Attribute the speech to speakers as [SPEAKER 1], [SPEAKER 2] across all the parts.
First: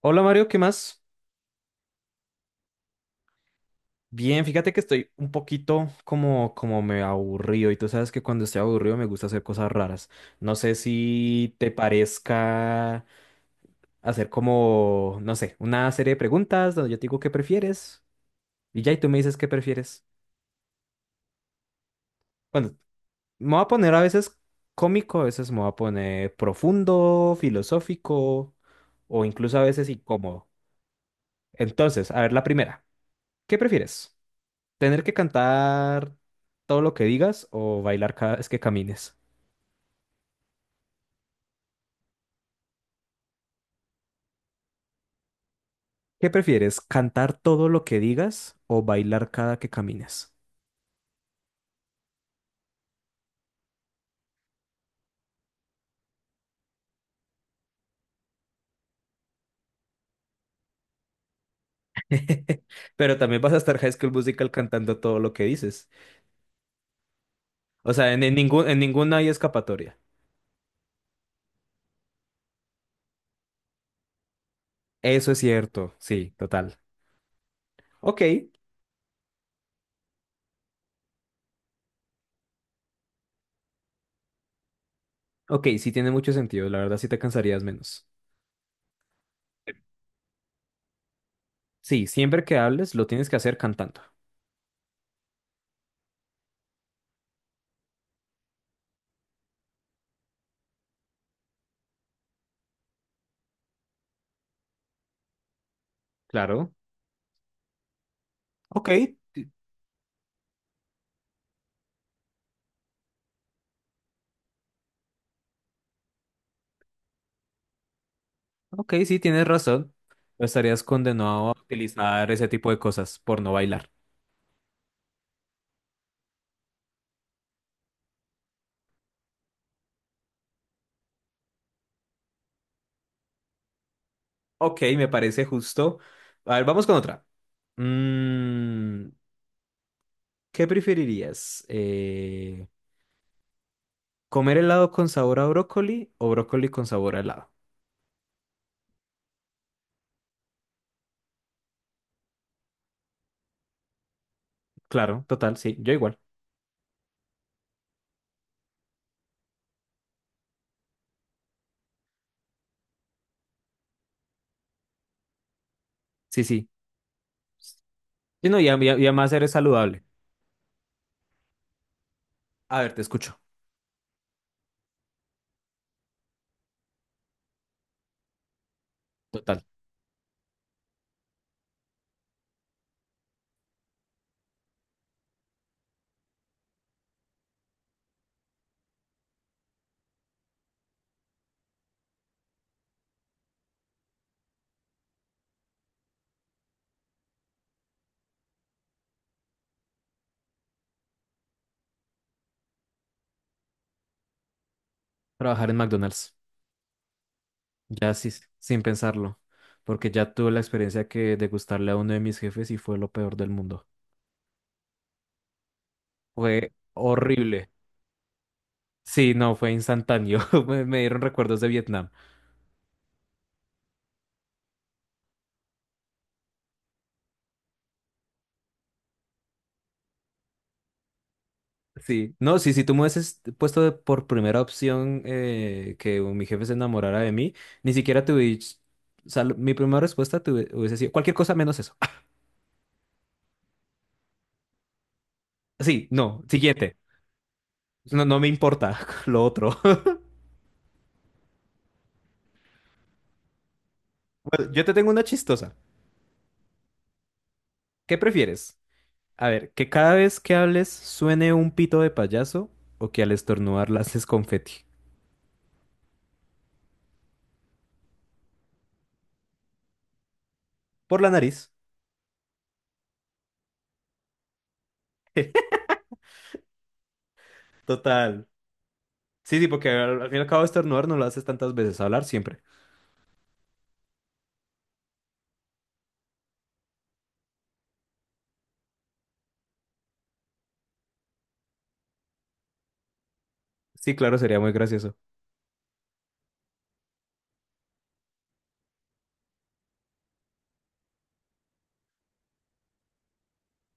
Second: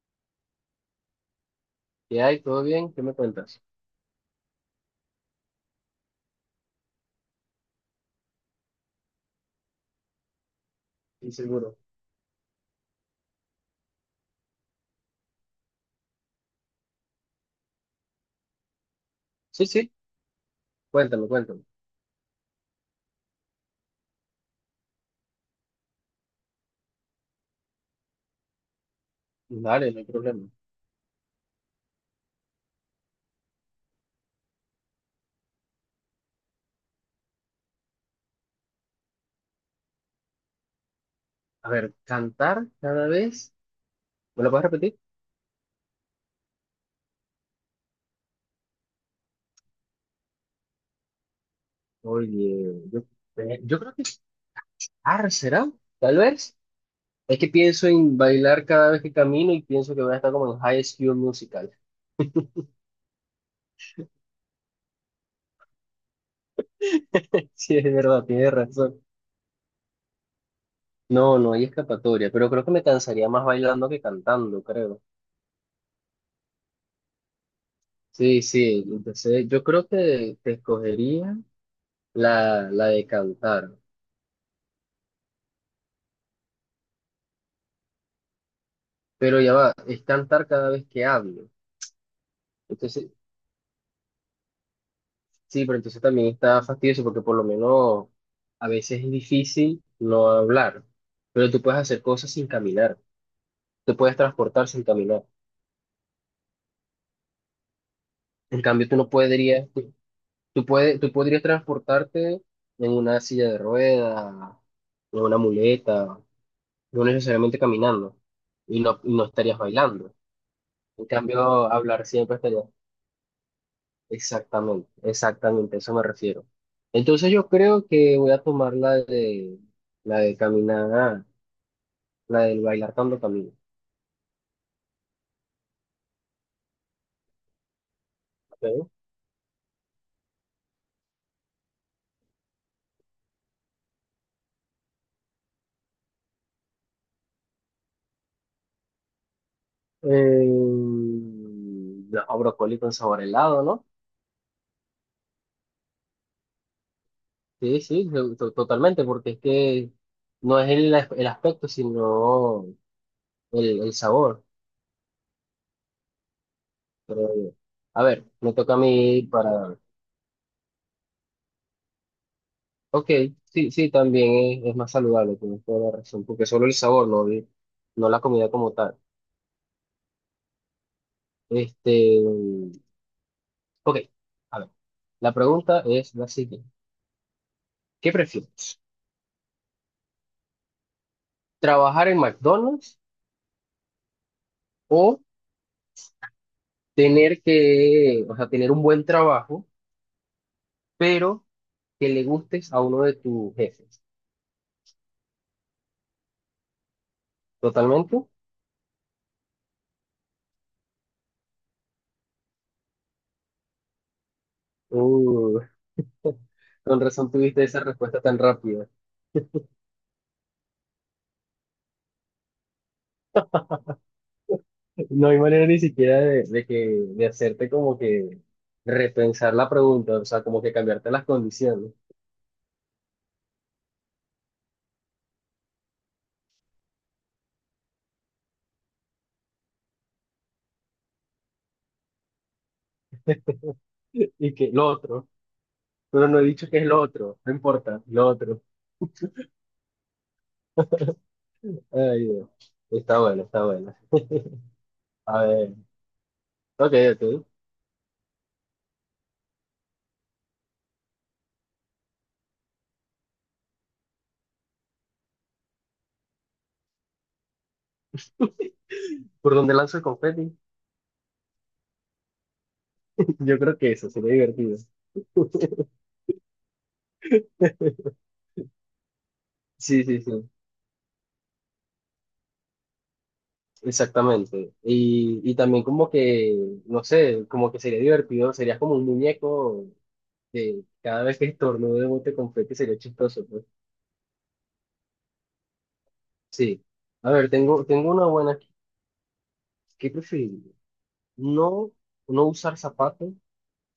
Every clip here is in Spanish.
[SPEAKER 1] Hola Mario, ¿qué más?
[SPEAKER 2] ¿Qué hay? ¿Todo bien? ¿Qué me cuentas?
[SPEAKER 1] Bien, fíjate que estoy un poquito como me aburrido y tú sabes que cuando estoy aburrido me gusta hacer cosas raras. No sé
[SPEAKER 2] Sí,
[SPEAKER 1] si te
[SPEAKER 2] seguro.
[SPEAKER 1] parezca hacer como, no sé, una serie de preguntas donde yo te digo qué prefieres y ya y tú me dices qué
[SPEAKER 2] Sí, sí,
[SPEAKER 1] prefieres.
[SPEAKER 2] cuéntame, cuéntame.
[SPEAKER 1] Bueno, me voy a poner a veces cómico, a veces me voy a poner profundo, filosófico o incluso a veces
[SPEAKER 2] Dale, no hay
[SPEAKER 1] incómodo.
[SPEAKER 2] problema.
[SPEAKER 1] Entonces, a ver la primera. ¿Qué prefieres? ¿Tener que cantar todo lo que digas o bailar cada vez que camines?
[SPEAKER 2] A ver, cantar cada vez. ¿Me lo puedes repetir?
[SPEAKER 1] ¿Qué prefieres? ¿Cantar todo lo que digas o bailar cada que camines?
[SPEAKER 2] Oye, yo creo que. Ah, ¿será? Tal vez. Es que pienso en bailar cada vez que camino y pienso que voy a estar como en High School Musical.
[SPEAKER 1] Pero también vas a estar High School Musical cantando todo lo que dices.
[SPEAKER 2] Sí, es
[SPEAKER 1] O sea, en,
[SPEAKER 2] verdad,
[SPEAKER 1] en
[SPEAKER 2] tienes
[SPEAKER 1] ningún, en
[SPEAKER 2] razón.
[SPEAKER 1] ninguna hay escapatoria.
[SPEAKER 2] No, no hay escapatoria, pero creo que me cansaría más bailando que cantando, creo.
[SPEAKER 1] Eso es cierto, sí, total. Ok,
[SPEAKER 2] Sí, sí, entonces yo creo que te escogería la de cantar.
[SPEAKER 1] ok, sí tiene mucho sentido. La verdad sí te cansarías menos.
[SPEAKER 2] Pero ya va, es cantar cada vez que hablo.
[SPEAKER 1] Sí, siempre que hables lo
[SPEAKER 2] Entonces,
[SPEAKER 1] tienes que hacer cantando.
[SPEAKER 2] sí, pero entonces también está fastidioso porque por lo menos a veces es difícil no hablar, pero tú puedes hacer cosas sin caminar, te puedes transportar sin caminar.
[SPEAKER 1] Claro.
[SPEAKER 2] En
[SPEAKER 1] Ok,
[SPEAKER 2] cambio, tú no podrías, tú puedes, tú podrías transportarte en una silla de ruedas, en una muleta, no necesariamente caminando y
[SPEAKER 1] ok,
[SPEAKER 2] no, y
[SPEAKER 1] sí
[SPEAKER 2] no
[SPEAKER 1] tienes
[SPEAKER 2] estarías
[SPEAKER 1] razón.
[SPEAKER 2] bailando.
[SPEAKER 1] No estarías
[SPEAKER 2] En cambio,
[SPEAKER 1] condenado a
[SPEAKER 2] hablar
[SPEAKER 1] utilizar
[SPEAKER 2] siempre
[SPEAKER 1] ese
[SPEAKER 2] estaría.
[SPEAKER 1] tipo de cosas por no bailar.
[SPEAKER 2] Exactamente, exactamente, a eso me refiero. Entonces yo creo que voy a tomar la de caminar, la del bailar cuando camino.
[SPEAKER 1] Ok, me parece justo. A ver, vamos con otra.
[SPEAKER 2] Ok.
[SPEAKER 1] Mm, ¿Qué preferirías? ¿Comer helado con sabor a brócoli o brócoli con sabor a helado?
[SPEAKER 2] No, brócoli con sabor a helado, ¿no?
[SPEAKER 1] Claro, total, sí, yo igual.
[SPEAKER 2] Sí, sí, totalmente, porque es que no es el aspecto, sino el sabor.
[SPEAKER 1] Sí, sí.
[SPEAKER 2] Creo A ver,
[SPEAKER 1] Y
[SPEAKER 2] me
[SPEAKER 1] no, y,
[SPEAKER 2] toca
[SPEAKER 1] a-
[SPEAKER 2] a
[SPEAKER 1] y a- y
[SPEAKER 2] mí
[SPEAKER 1] además eres
[SPEAKER 2] para...
[SPEAKER 1] saludable. A ver, te
[SPEAKER 2] Ok,
[SPEAKER 1] escucho.
[SPEAKER 2] sí, sí, también es más saludable, tienes toda la razón, porque solo el sabor, no, no la comida como tal.
[SPEAKER 1] Total.
[SPEAKER 2] Este, ok, a ver, la pregunta es la siguiente. ¿Qué prefieres? ¿Trabajar en McDonald's o tener que, o sea, tener un buen trabajo, pero que le gustes a uno de tus jefes?
[SPEAKER 1] Trabajar en McDonald's. Ya
[SPEAKER 2] ¿Totalmente?
[SPEAKER 1] sí, sin pensarlo. Porque ya tuve la experiencia que de gustarle a uno de mis jefes y fue lo peor del mundo.
[SPEAKER 2] Uh,
[SPEAKER 1] Fue
[SPEAKER 2] con razón tuviste
[SPEAKER 1] horrible.
[SPEAKER 2] esa respuesta tan rápida.
[SPEAKER 1] Sí, no, fue instantáneo. Me dieron recuerdos de Vietnam.
[SPEAKER 2] No hay manera ni siquiera de, de hacerte como que repensar la pregunta, o sea, como que cambiarte las condiciones.
[SPEAKER 1] Sí, no, sí, si tú me hubieses puesto por primera opción, que mi jefe se enamorara de mí. Ni siquiera te hubies- O sea, mi primera respuesta te hubiese sido cualquier cosa menos eso.
[SPEAKER 2] Y que lo otro,
[SPEAKER 1] Sí,
[SPEAKER 2] pero no
[SPEAKER 1] no,
[SPEAKER 2] he dicho que es
[SPEAKER 1] siguiente.
[SPEAKER 2] lo otro, no importa,
[SPEAKER 1] No,
[SPEAKER 2] lo
[SPEAKER 1] no me
[SPEAKER 2] otro.
[SPEAKER 1] importa lo otro.
[SPEAKER 2] Ay, Dios. Está bueno, está bueno.
[SPEAKER 1] Bueno, yo te tengo una
[SPEAKER 2] A ver,
[SPEAKER 1] chistosa.
[SPEAKER 2] ok, ok.
[SPEAKER 1] ¿Qué prefieres? A ver, que cada vez que hables suene un pito de payaso o que al estornudar lances confeti
[SPEAKER 2] ¿Por dónde lanzo el confeti?
[SPEAKER 1] por la nariz.
[SPEAKER 2] Yo creo que eso sería divertido.
[SPEAKER 1] Total. Sí, sí, porque
[SPEAKER 2] Sí, sí,
[SPEAKER 1] al
[SPEAKER 2] sí,
[SPEAKER 1] fin y al cabo estornudar no lo haces tantas veces, hablar siempre.
[SPEAKER 2] exactamente. Y también como que, no sé, como que sería divertido, sería como un muñeco que cada vez que estornude bote confeti sería chistoso, pues.
[SPEAKER 1] Sí, claro, sería muy gracioso.
[SPEAKER 2] Sí. A ver, tengo una buena aquí. ¿Qué prefieres? No, no usar zapatos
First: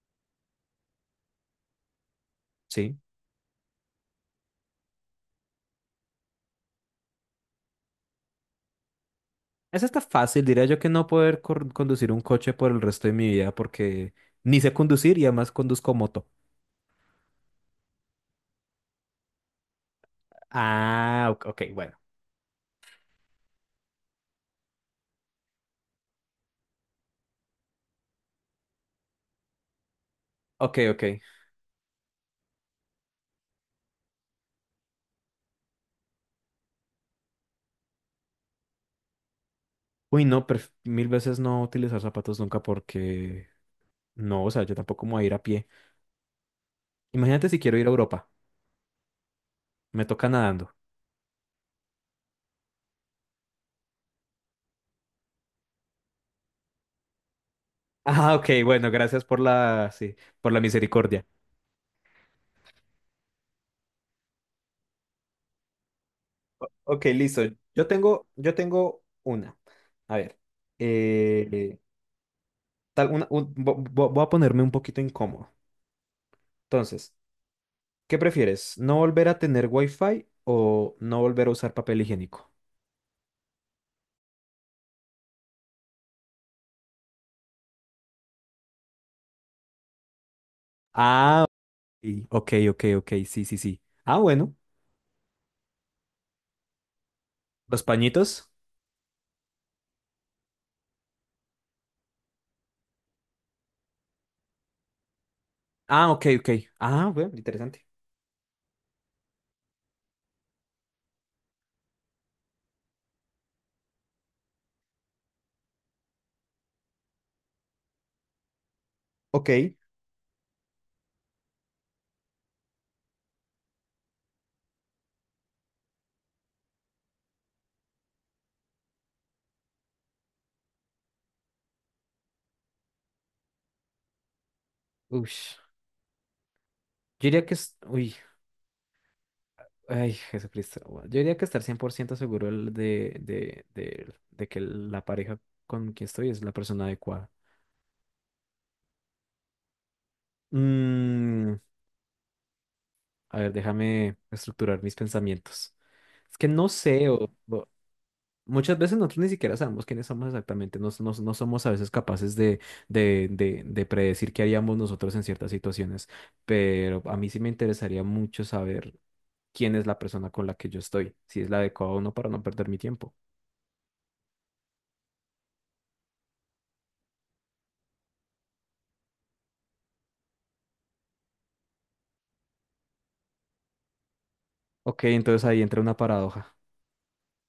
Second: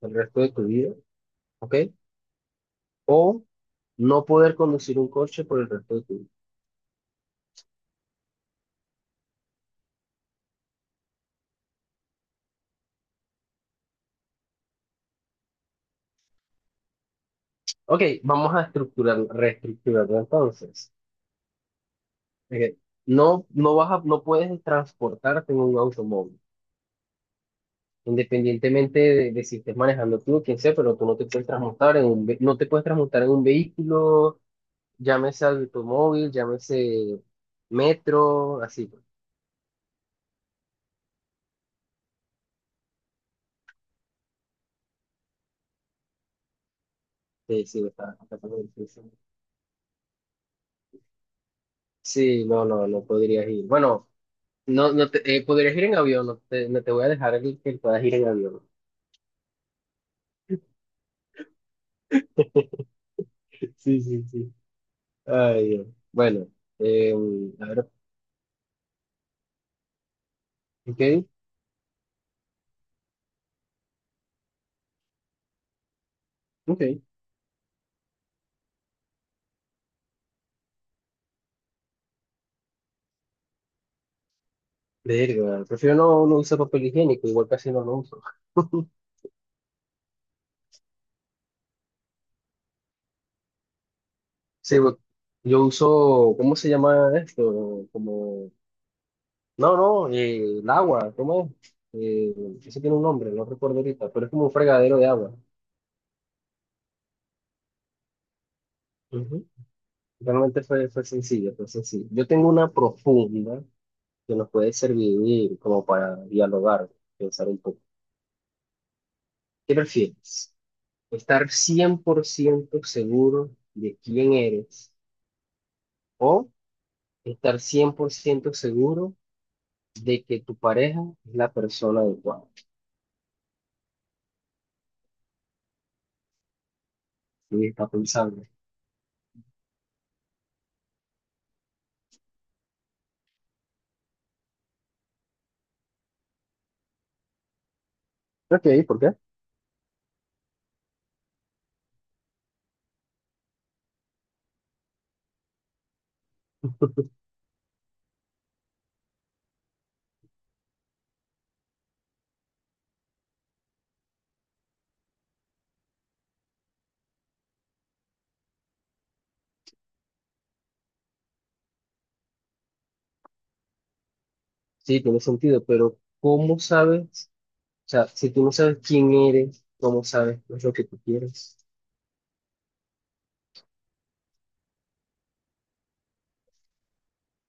[SPEAKER 2] el resto de tu vida, ¿ok?
[SPEAKER 1] Sí.
[SPEAKER 2] O no poder conducir un coche por el resto de tu vida.
[SPEAKER 1] Esa está fácil, diría yo que no poder conducir un coche por el resto de mi vida porque ni sé conducir y además conduzco moto.
[SPEAKER 2] Ok, vamos a estructurar, reestructurarlo entonces.
[SPEAKER 1] Ah, ok, ok, bueno.
[SPEAKER 2] Ok, No, no puedes transportarte en un automóvil, independientemente de si estés manejando tú o quien sea,
[SPEAKER 1] Ok,
[SPEAKER 2] pero
[SPEAKER 1] ok.
[SPEAKER 2] tú no te puedes transportar no te puedes transportar en un vehículo, llámese automóvil, llámese metro, así, pues.
[SPEAKER 1] Uy, no, mil veces no utilizar zapatos nunca porque no, o sea, yo tampoco me voy a ir a pie. Imagínate si
[SPEAKER 2] Sí,
[SPEAKER 1] quiero
[SPEAKER 2] sí,
[SPEAKER 1] ir a
[SPEAKER 2] está,
[SPEAKER 1] Europa,
[SPEAKER 2] está como difícil.
[SPEAKER 1] me toca nadando.
[SPEAKER 2] Sí, sí, no, no, no podrías ir. Bueno, no, no te, podrías ir en avión, no te voy a dejar que puedas ir en
[SPEAKER 1] Ah, ok,
[SPEAKER 2] avión.
[SPEAKER 1] bueno, gracias por la, sí, por la misericordia.
[SPEAKER 2] Sí, sí, sí. Ay, Dios. Bueno,
[SPEAKER 1] Ok,
[SPEAKER 2] eh,
[SPEAKER 1] listo.
[SPEAKER 2] a
[SPEAKER 1] Yo
[SPEAKER 2] ver,
[SPEAKER 1] tengo, yo tengo una. A ver,
[SPEAKER 2] ok,
[SPEAKER 1] eh, tal, una, un- vo- vo- voy a ponerme un poquito incómodo.
[SPEAKER 2] ok,
[SPEAKER 1] Entonces. ¿Qué prefieres? ¿No volver a tener wifi o no volver a usar papel higiénico?
[SPEAKER 2] verga, prefiero no, no usar papel higiénico, igual casi no lo uso.
[SPEAKER 1] Ah, ok, ok, ok, ok, sí, sí, sí. Ah, bueno.
[SPEAKER 2] Sí, yo uso, ¿cómo se llama
[SPEAKER 1] ¿Los
[SPEAKER 2] esto?
[SPEAKER 1] pañitos?
[SPEAKER 2] Como, no, no, el agua, ¿cómo es? Eso tiene un nombre, no recuerdo ahorita, pero es como un fregadero de agua.
[SPEAKER 1] Ah, ok, ok. Ah, bueno, interesante.
[SPEAKER 2] Ujú. Realmente fue sencillo, fue sencillo. Yo tengo una profunda que nos puede servir como para dialogar, pensar un poco. ¿Qué
[SPEAKER 1] Ok.
[SPEAKER 2] prefieres? Estar 100% seguro de quién eres o estar 100% seguro de que tu pareja es la persona adecuada.
[SPEAKER 1] Uy, yo diría que
[SPEAKER 2] Sí,
[SPEAKER 1] es,
[SPEAKER 2] está
[SPEAKER 1] uy,
[SPEAKER 2] pensando.
[SPEAKER 1] ay, Jesucristo. Bueno, yo diría que estar 100% seguro el de que la pareja con quien estoy es la persona adecuada.
[SPEAKER 2] Ok, ¿por qué?
[SPEAKER 1] Mm, a ver, déjame estructurar mis pensamientos. Es que no sé, muchas veces nosotros ni siquiera sabemos quiénes somos exactamente, no somos a veces capaces de predecir qué haríamos nosotros en ciertas situaciones, pero a mí sí me interesaría mucho saber quién es la persona con la que yo estoy, si es la adecuada o no para no perder mi tiempo.
[SPEAKER 2] Sí, tiene sentido, pero ¿cómo sabes? O sea, si tú no sabes quién eres, ¿cómo sabes qué es lo que tú quieres?
[SPEAKER 1] Ok, entonces ahí entra una paradoja.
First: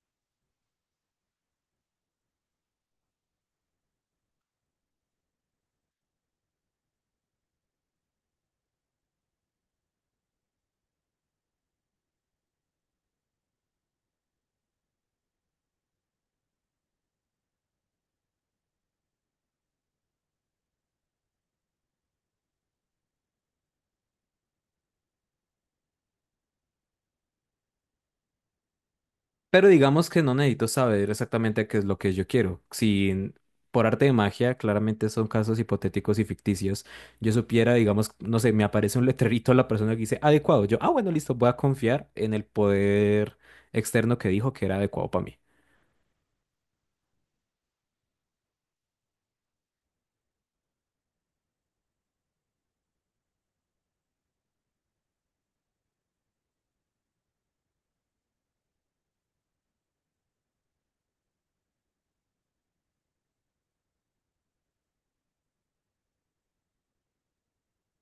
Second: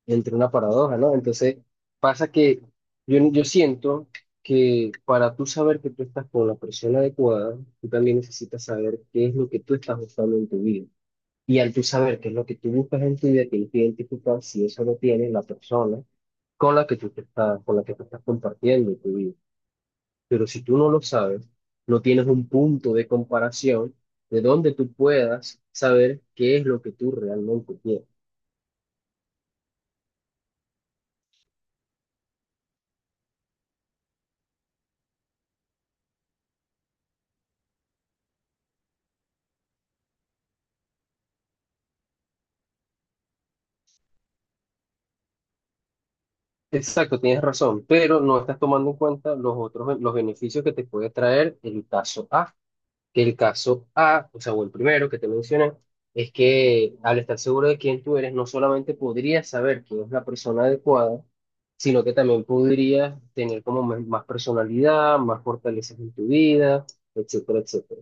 [SPEAKER 2] Entre una paradoja, ¿no? Entonces, pasa que yo siento que para tú saber que tú estás con la persona adecuada, tú también necesitas saber qué es lo que tú estás buscando en tu vida. Y al tú saber qué es lo que tú buscas en tu vida, tienes que identificar si eso lo tiene la persona con la que tú estás compartiendo tu vida. Pero si tú no lo sabes, no tienes un punto de comparación de donde tú puedas saber qué es lo que tú realmente quieres.
[SPEAKER 1] Pero digamos que no necesito saber exactamente qué es lo que yo quiero. Si en- Por arte de magia, claramente son casos hipotéticos y ficticios, yo supiera, digamos, no sé, me aparece un letrerito a la persona que dice adecuado. Yo, ah, bueno, listo, voy a confiar en el poder externo que dijo que era adecuado para mí.
[SPEAKER 2] Exacto, tienes razón, pero no estás tomando en cuenta los otros, los beneficios que te puede traer el caso A. Que el caso A, o sea, o el primero que te mencioné, es que al estar seguro de quién tú eres, no solamente podrías saber quién es la persona adecuada, sino que también podrías tener como más personalidad, más fortalezas en tu vida, etcétera, etcétera.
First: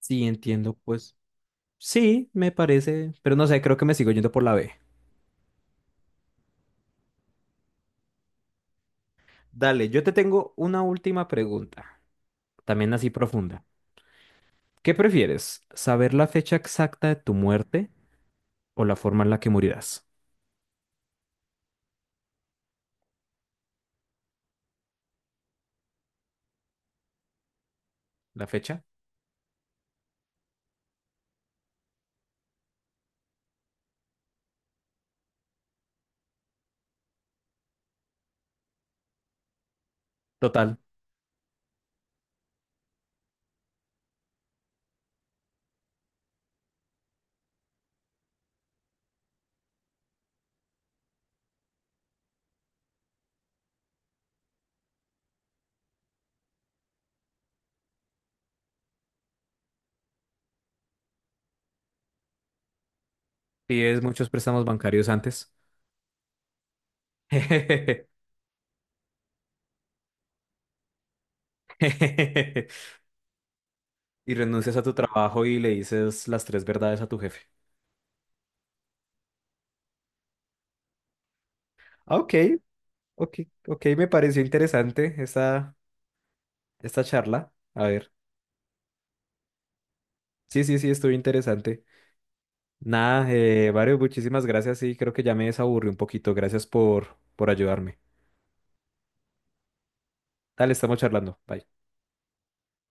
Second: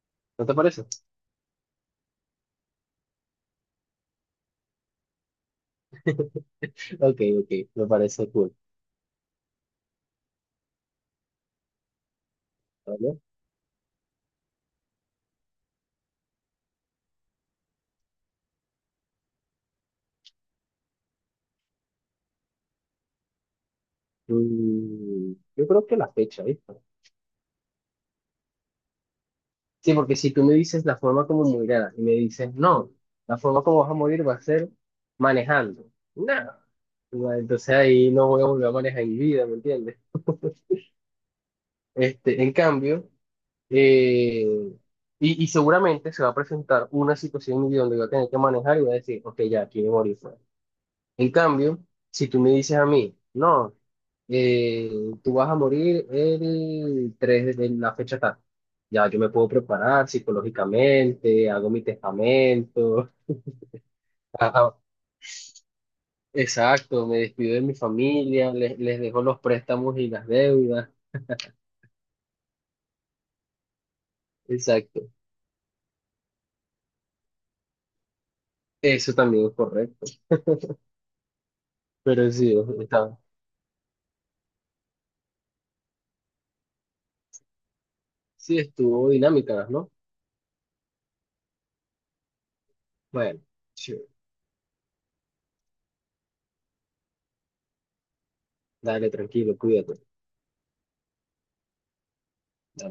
[SPEAKER 1] Sí,
[SPEAKER 2] ¿No te
[SPEAKER 1] entiendo,
[SPEAKER 2] parece?
[SPEAKER 1] pues sí, me parece, pero no sé, creo que me sigo yendo por la B.
[SPEAKER 2] Ok, ok, me parece cool.
[SPEAKER 1] Dale, yo te tengo una última pregunta, también así
[SPEAKER 2] ¿Vale?
[SPEAKER 1] profunda. ¿Qué prefieres? ¿Saber la fecha exacta de tu muerte o la forma en la que morirás?
[SPEAKER 2] Yo creo que la fecha, ¿viste?
[SPEAKER 1] La fecha.
[SPEAKER 2] Sí, porque si tú me dices la forma como morirás y me dices, no, la forma como vas a morir va a ser manejando. Nada. Entonces ahí no voy a volver a manejar en mi vida, ¿me entiendes?
[SPEAKER 1] Total,
[SPEAKER 2] En cambio, eh, y seguramente se va a presentar una situación en mi vida donde voy a tener que manejar y voy a decir, ok, ya, aquí me morí, pues. En cambio, si tú me dices a mí, no, eh, tú vas a morir el 3 de la fecha tal, ya yo me puedo preparar psicológicamente, hago mi testamento,
[SPEAKER 1] pides muchos
[SPEAKER 2] a-
[SPEAKER 1] préstamos
[SPEAKER 2] a-
[SPEAKER 1] bancarios antes.
[SPEAKER 2] exacto, me despido de mi familia, les dejo los préstamos y las deudas,
[SPEAKER 1] Y renuncias a tu
[SPEAKER 2] exacto,
[SPEAKER 1] trabajo y le dices las tres verdades a tu jefe.
[SPEAKER 2] eso también es correcto,
[SPEAKER 1] Ah,
[SPEAKER 2] pero
[SPEAKER 1] ok,
[SPEAKER 2] sí, está,
[SPEAKER 1] ok, ok, me pareció interesante esta charla. A ver,
[SPEAKER 2] sí estuvo dinámica, ¿no?
[SPEAKER 1] sí, sí, sí, estuvo interesante. Nada,
[SPEAKER 2] Bueno, sí,
[SPEAKER 1] Mario, muchísimas gracias y creo que ya me desaburrí un poquito. Gracias por ayudarme.
[SPEAKER 2] dale, tranquilo, cuídate.
[SPEAKER 1] Dale, estamos charlando. Bye.
[SPEAKER 2] Dale.